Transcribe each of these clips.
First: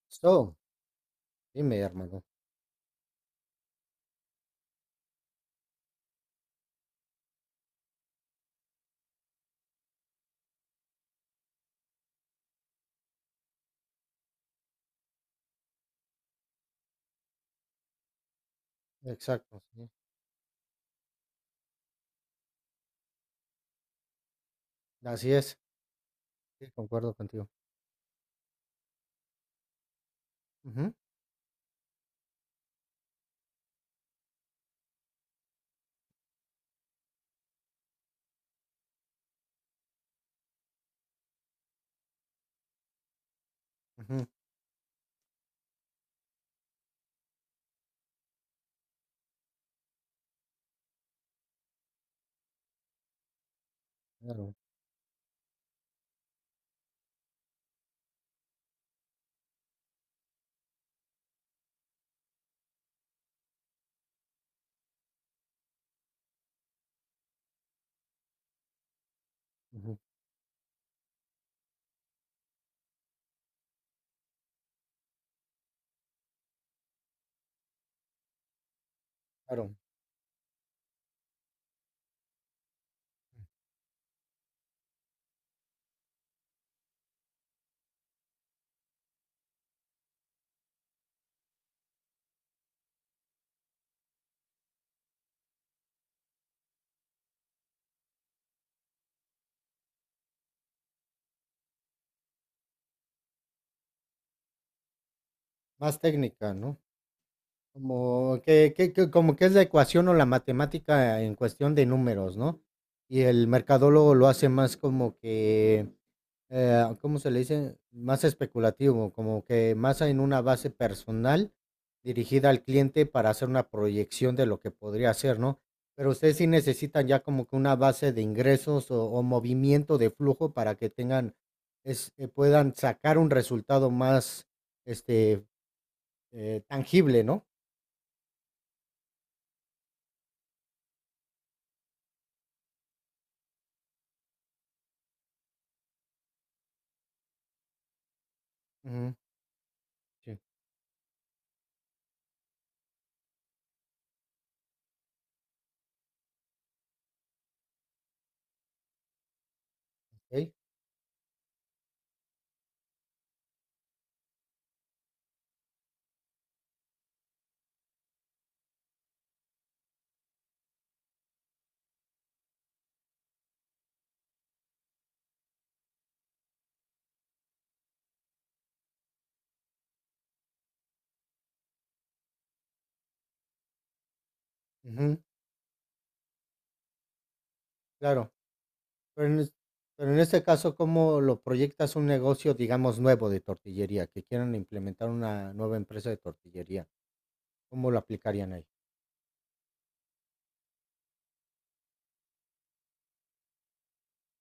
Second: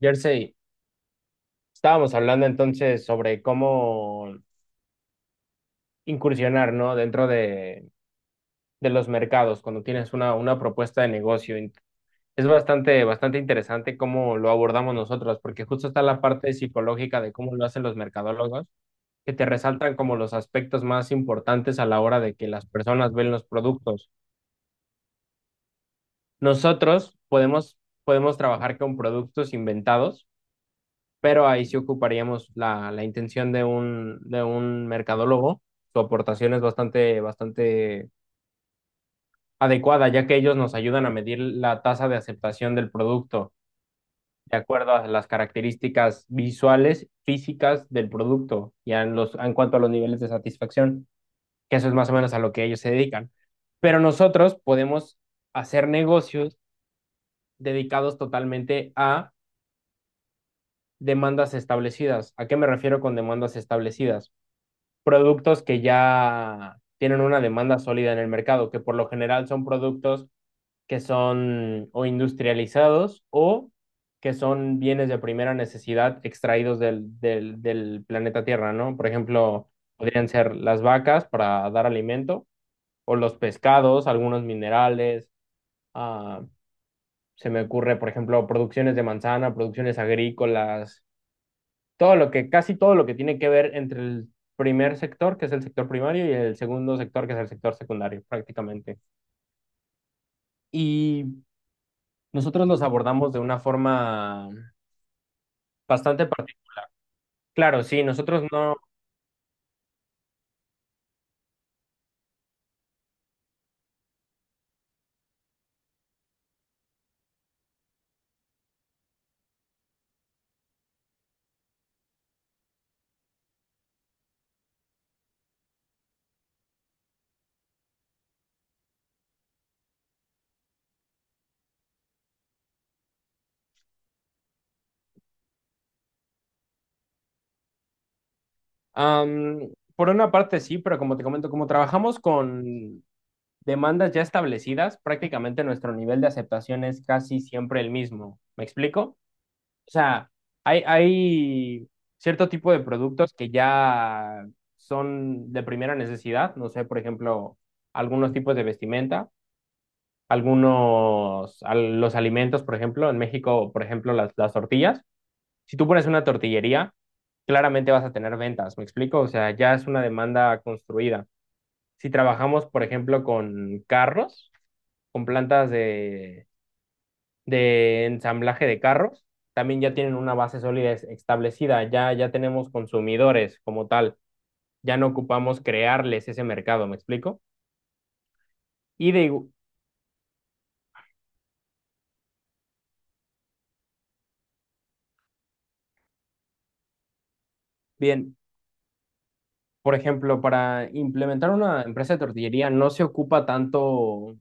Jersey, So, dime, estábamos hermano. hablando entonces sobre cómo incursionar, ¿no? Dentro de los mercados, cuando tienes una propuesta de negocio. Es bastante, bastante interesante cómo lo abordamos nosotros, porque justo está la parte psicológica de cómo lo hacen los mercadólogos, que te Exacto, sí. resaltan como los aspectos más importantes a la hora de que las personas ven los productos. Así es, sí, concuerdo Nosotros contigo. podemos, podemos trabajar con productos inventados, Ujú, pero ahí sí ocuparíamos la intención de un mercadólogo. Su aportación es bastante, bastante adecuada, ya que ellos nos ayudan a medir la tasa de aceptación del producto ujú, de acuerdo a las características visuales, físicas del producto y a los, en cuanto a los niveles de satisfacción, que eso es más o menos a lo que ellos se dedican. Pero claro, nosotros podemos hacer negocios dedicados totalmente a demandas establecidas. ¿A qué me refiero con demandas establecidas? Productos que ya tienen una demanda sólida en el mercado, que por lo general son ujú, productos que son o industrializados o que son bienes de primera necesidad extraídos del planeta Tierra, ¿no? Por ejemplo, claro. podrían ser las vacas para dar alimento o los pescados, algunos minerales, ah, se me ocurre, por ejemplo, producciones de manzana, producciones agrícolas, todo lo que, casi todo lo que tiene que ver entre el primer sector, que es el sector primario, y el segundo sector, que es el sector secundario, prácticamente. Y nosotros los abordamos de una forma Más bastante técnica, particular. ¿no? Claro, sí, Como nosotros que no. que que como que es la ecuación o la matemática en cuestión de números, ¿no? Y el mercadólogo lo hace más como que, ¿cómo se le dice? Más especulativo, como que más en una base personal dirigida al cliente para hacer una proyección de lo que podría hacer, ¿no? Pero ustedes sí necesitan ya como que una base de ingresos o movimiento de flujo para que tengan es puedan sacar un resultado más, este, tangible, ¿no? am, por una parte sí, pero como te comento, como trabajamos con demandas ya establecidas, prácticamente nuestro nivel de aceptación es casi siempre el mismo. ¿Me explico? O sea, Sí. hay cierto tipo de productos que ya son de primera necesidad, no sé, por ejemplo, algunos tipos de vestimenta, Okey, los alimentos, por ejemplo, en México, por ejemplo, las tortillas. Si tú pones una tortillería, claramente vas a tener ventas, ¿me explico? O sea, ya es una demanda construida. Si trabajamos, por ejemplo, con carros, con plantas de ensamblaje de carros, también ya tienen una base sólida establecida, ya tenemos consumidores como tal, ya no ujú, ocupamos crearles ese mercado, ¿me explico? claro. Y de, Pero en igu- es pero en este caso, ¿cómo lo proyectas un negocio, digamos, nuevo de tortillería? Que quieran implementar una nueva empresa de tortillería, ¿cómo lo Bien, aplicarían ahí? por ejemplo, para implementar una empresa de tortillería no se ocupa tanto,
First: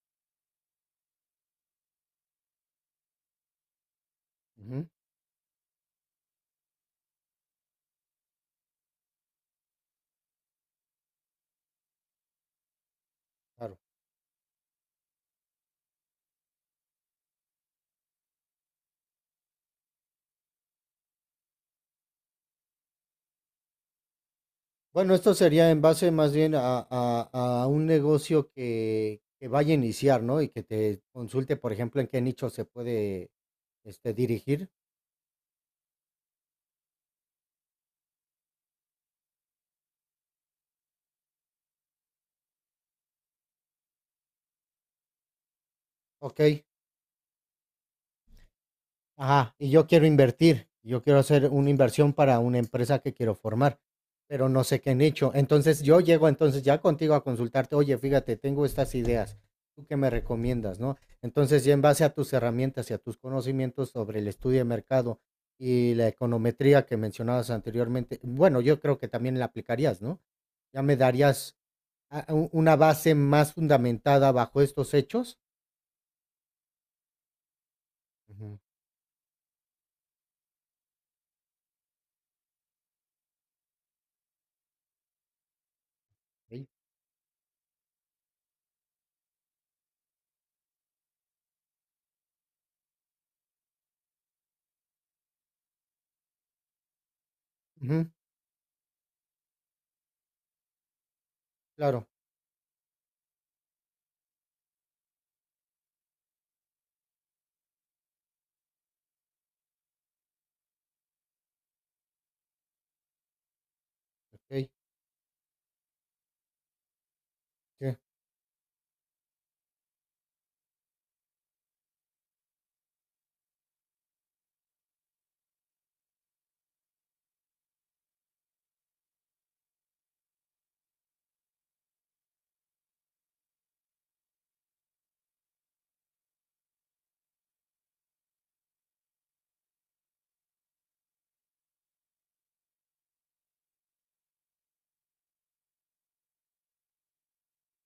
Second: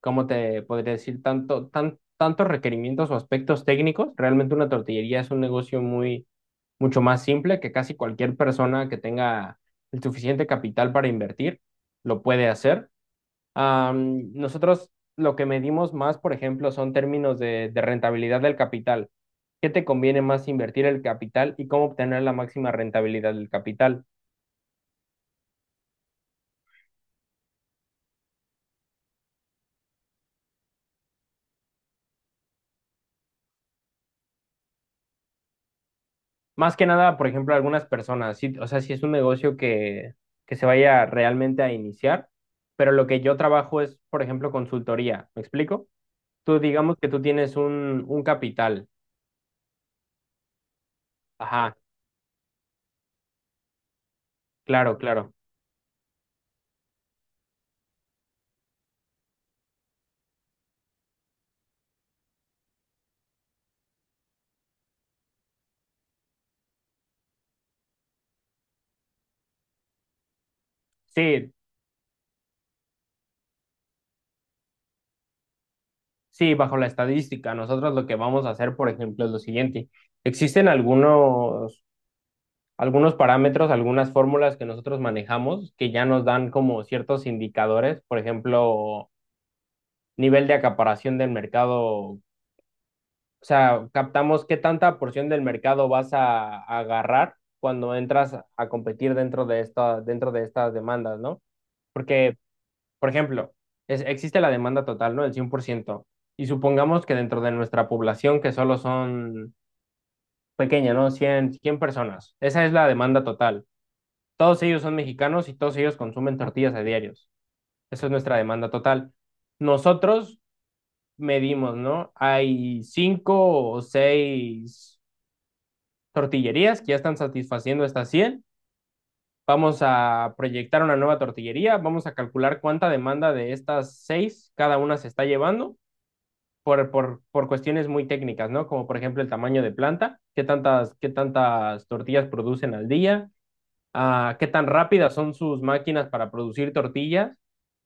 ¿cómo te podría decir? Tantos requerimientos o aspectos técnicos. Realmente una Ujú, tortillería es un negocio muy, mucho más simple que casi cualquier persona que tenga el suficiente capital para invertir lo puede hacer. claro. Nosotros lo que medimos más, por ejemplo, son términos de rentabilidad del capital. ¿Qué te conviene más invertir el capital y cómo obtener la máxima rentabilidad del capital? Bueno, esto sería en base más bien a a un negocio que vaya a iniciar, ¿no? Y que te consulte, por ejemplo, en qué nicho se puede, dirigir. Más que nada, por ejemplo, algunas personas, sí, o sea, si es un negocio que se vaya realmente a iniciar, pero lo que yo trabajo es, por ejemplo, consultoría. ¿Me explico? Tú Okey. digamos que tú tienes un capital. Ajá, y yo quiero invertir, yo quiero hacer una Ajá, inversión para una empresa que quiero formar, pero no sé qué claro, nicho. claro. Entonces yo llego entonces ya contigo a consultarte, oye, fíjate, tengo estas ideas, ¿tú qué me recomiendas, no? Entonces ya en base a tus herramientas y a tus conocimientos sobre el estudio de mercado y la econometría que mencionabas anteriormente, bueno, yo creo que también la aplicarías, ¿no? Ya me Sí, darías una base más fundamentada bajo estos hechos. sí, bajo la estadística, nosotros lo que vamos a Ujú, hacer, por ejemplo, es lo siguiente. Existen algunos parámetros, algunas fórmulas que nosotros manejamos que ya nos dan ok. como ciertos indicadores, por ejemplo, nivel de acaparación del mercado, o sea, captamos qué tanta porción del mercado vas a agarrar cuando Ujú, entras a competir dentro de estas demandas, ¿no? claro, Porque Por ejemplo, existe la demanda total, ¿no? El 100%. Y supongamos que dentro de nuestra población, que solo son pequeña, ¿no?, cien personas. Esa es la demanda total. Todos ok, ellos son mexicanos y todos ellos consumen tortillas a diarios. sí, Esa es nuestra demanda total. Nosotros medimos, ¿no? Hay cinco o seis tortillerías que ya están satisfaciendo estas 100. Vamos a proyectar una nueva tortillería, vamos a calcular cuánta demanda de estas seis cada una se está llevando por cuestiones muy técnicas, ¿no? Como por ejemplo el tamaño de planta, qué tantas tortillas producen al día, qué tan rápidas son sus máquinas para producir tortillas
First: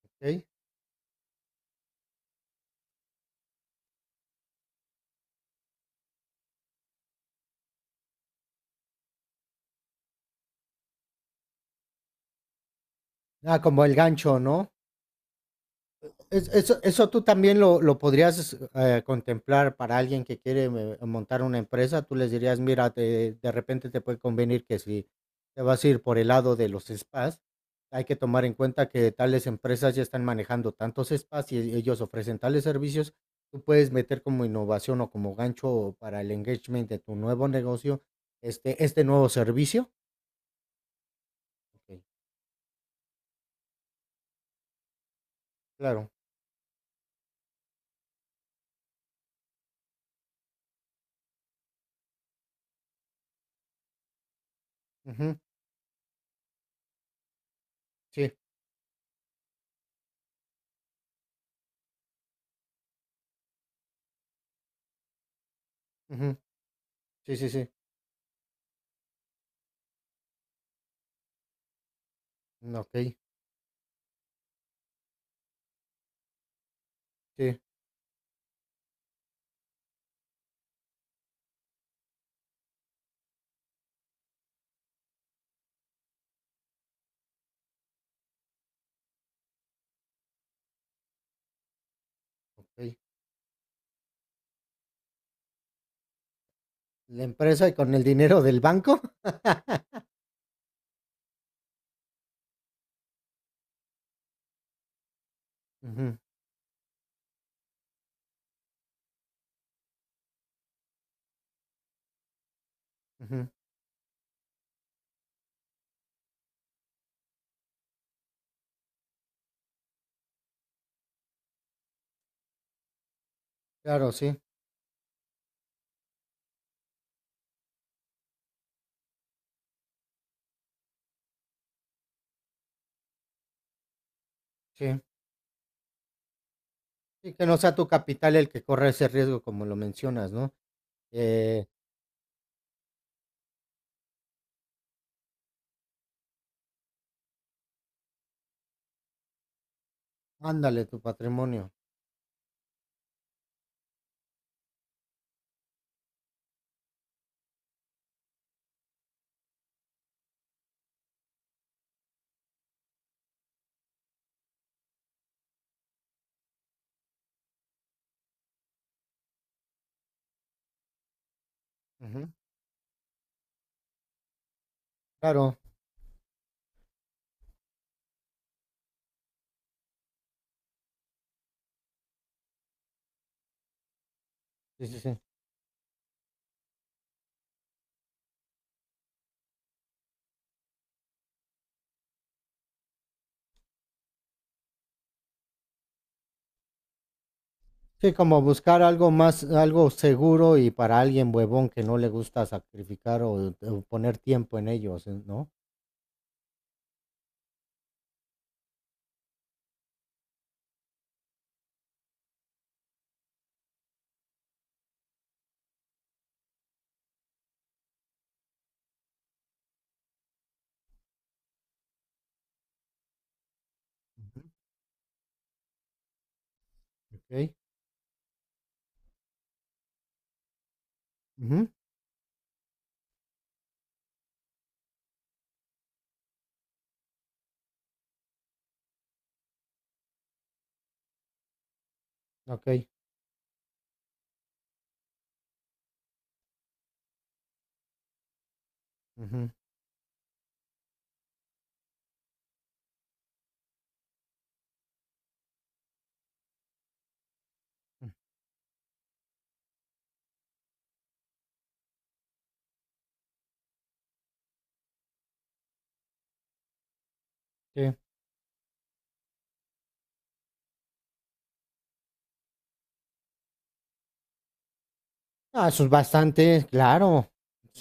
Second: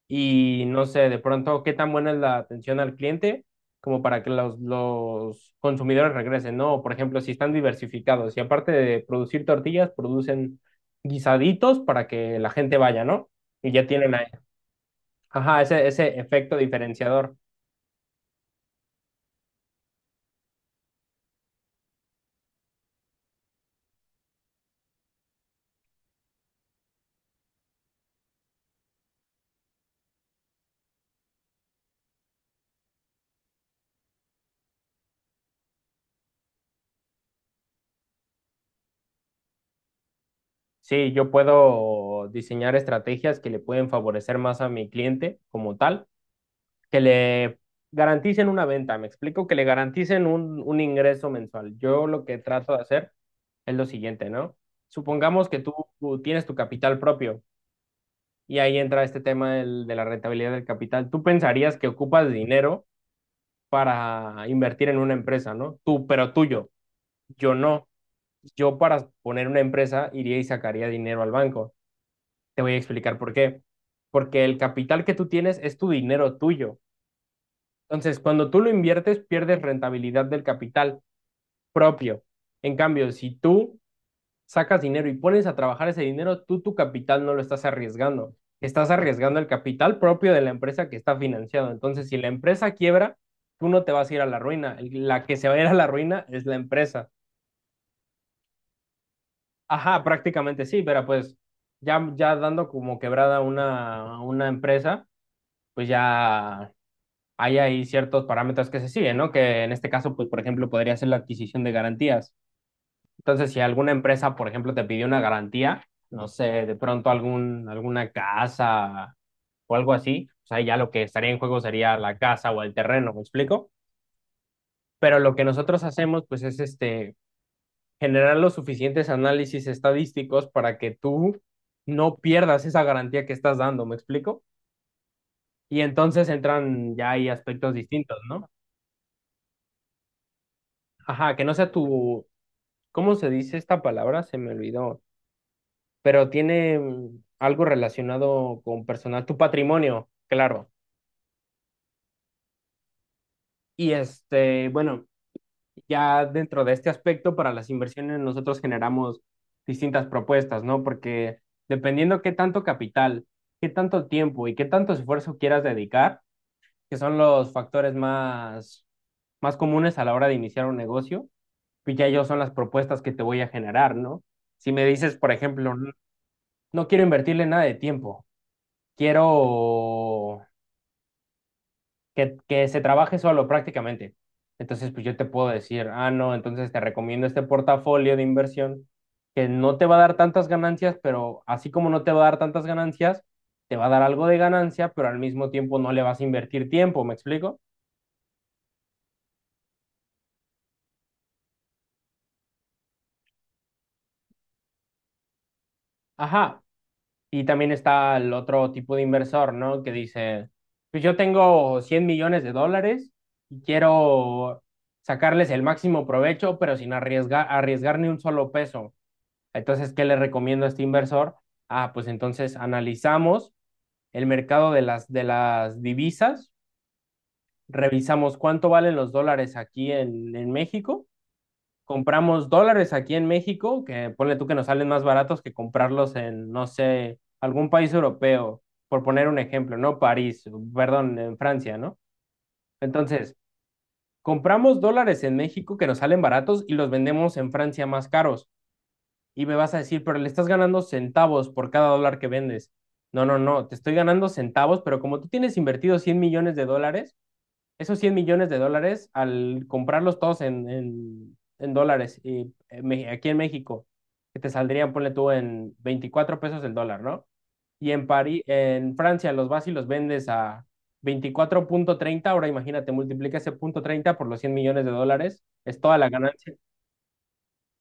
ok. y no sé, de pronto, qué tan buena es la atención al cliente como para que los, consumidores regresen, ¿no? O, por ejemplo, si están diversificados y aparte de producir tortillas, producen guisaditos para que la gente vaya, ¿no? Ah, Y como ya el tienen ahí, gancho, ¿no? ajá, ese efecto eso tú diferenciador. también lo, podrías contemplar para alguien que quiere montar una empresa. Tú les dirías, mira, de repente te puede convenir que si te vas a ir por el lado de los spas, hay que tomar en cuenta que tales empresas ya están manejando tantos spas y ellos ofrecen tales servicios. Tú puedes meter como innovación o como gancho para el engagement de tu nuevo negocio, este nuevo servicio. Sí, yo Ok, puedo diseñar estrategias que le pueden favorecer más a mi cliente como tal, claro. que le garanticen una venta, me explico, que le garanticen un ingreso mensual. Yo lo que trato de hacer es lo siguiente, ¿no? Ujú, Supongamos que tú tienes tu capital propio sí. y ahí entra este tema de la rentabilidad del capital. Tú pensarías que ocupas dinero para invertir en una empresa, ¿no? Tú, pero Ujú, tuyo, sí, sí, yo sí. no. Yo para poner una empresa iría y sacaría dinero al banco. Te voy Mm, a ok. explicar por qué. Porque el capital que tú tienes es tu dinero tuyo. Sí. Entonces, cuando tú lo inviertes, pierdes rentabilidad del capital propio. En cambio, si tú sacas dinero y pones a trabajar ese dinero, tú tu capital no lo estás arriesgando. Estás arriesgando el capital propio de la empresa que está financiado. Entonces, si la empresa Ok. quiebra, tú no te vas a ir a la ruina. La que se va a ir a la ruina es la empresa. La empresa y con el dinero del banco. Ajá, prácticamente sí, pero pues ya dando como quebrada una empresa, pues Ujú, ya hay ahí ciertos parámetros que se siguen, ¿no? Que en este caso, pues, por ejemplo, podría ser la adquisición de garantías. ujú. Entonces, si alguna empresa, por ejemplo, te pidió una garantía, no sé, de pronto algún, alguna casa o algo así, o sea, ya lo que estaría en juego sería la casa o el terreno, ¿me explico? Claro, sí, Pero lo que nosotros hacemos, pues, es este, generar los suficientes análisis estadísticos para que tú no pierdas esa garantía que estás dando, ¿me explico? sí. Y entonces entran ya ahí Sí, que no aspectos sea tu distintos, capital el ¿no? que corre ese riesgo, como lo mencionas, ¿no? Ajá, que no Eh, sea tu, ¿cómo se dice esta palabra? Se me olvidó. Pero tiene algo relacionado con personal, tu patrimonio, claro. ándale, tu patrimonio. Y este, bueno, ya dentro de este aspecto, para las inversiones nosotros generamos distintas propuestas, ¿no? Porque dependiendo qué tanto capital, qué tanto tiempo y qué tanto esfuerzo quieras dedicar, que son los factores más, más comunes a la hora de iniciar un negocio, pues ya ellos Ujú, son las propuestas que te voy a generar, ¿no? Si me dices, por claro, ejemplo, no, no quiero invertirle nada de tiempo. Quiero que se trabaje solo prácticamente. sí, Entonces, sí, pues yo sí. te puedo decir, ah, no, entonces te recomiendo este portafolio de inversión que no te va a dar tantas ganancias, pero así como no te va a dar tantas ganancias, te va a dar algo de ganancia, pero al mismo tiempo no le vas a invertir tiempo, ¿me explico? Sí, como buscar algo más, algo seguro y para alguien huevón que no le gusta sacrificar o poner tiempo en ellos, ¿no? Ajá. Y también está el otro tipo de inversor, ¿no? Que dice, pues yo tengo $100 millones y quiero sacarles el máximo provecho, pero sin arriesgar, arriesgar ni un solo peso. Entonces, ¿qué le recomiendo a este inversor? Ah, pues entonces analizamos el Ujú, mercado de las divisas, ok, revisamos cuánto valen los dólares aquí en México, ujú, compramos dólares aquí en México, que ponle tú que nos salen más baratos que comprarlos en, no sé, algún país europeo, por poner un ejemplo, ¿no? París, perdón, en Francia, ¿no? ok. Entonces, compramos dólares en México que nos salen baratos y los vendemos en Francia más caros. Y Ujú, me vas a decir, pero le estás ganando centavos por cada dólar que vendes. No, no, no, te estoy ganando centavos, pero como tú tienes invertido $100 millones, esos ujú, cien millones de dólares, al comprarlos todos en dólares y aquí en México, que te saldrían, ponle tú, en 24 pesos el dólar, ¿no? Y sí. en París, en Francia los vas y los vendes a 24.30. Ahora imagínate, multiplica ese punto 30 por los $100 millones, Ah, es eso es toda la ganancia, bastante, claro.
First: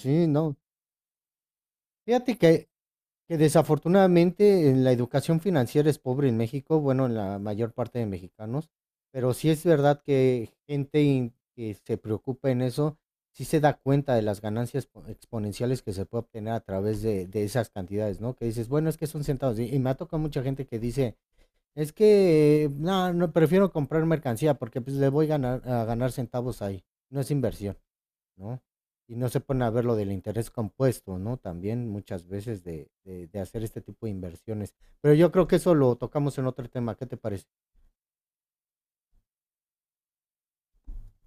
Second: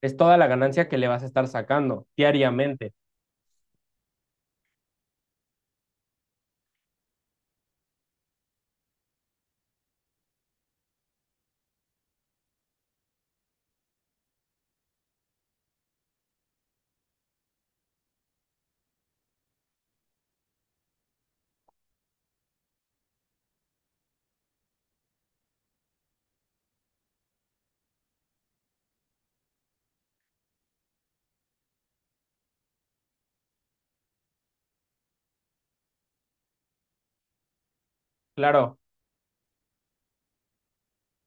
es toda la no. ganancia que le vas a estar sacando Fíjate que diariamente. Que desafortunadamente la educación financiera es pobre en México, bueno, en la mayor parte de mexicanos, pero sí es verdad que gente que se preocupa en eso, sí se da cuenta de las ganancias exponenciales que se puede obtener a través de esas cantidades, ¿no? Que dices, bueno, es que son centavos. Y me ha tocado mucha gente que dice, es que, no, no, prefiero comprar mercancía porque pues le voy a ganar, centavos ahí, no es inversión. ¿No? Y no se ponen a ver lo del interés compuesto, ¿no? También muchas veces de, de hacer este tipo de inversiones. Pero yo creo que eso lo tocamos en otro tema. ¿Qué te parece? Claro,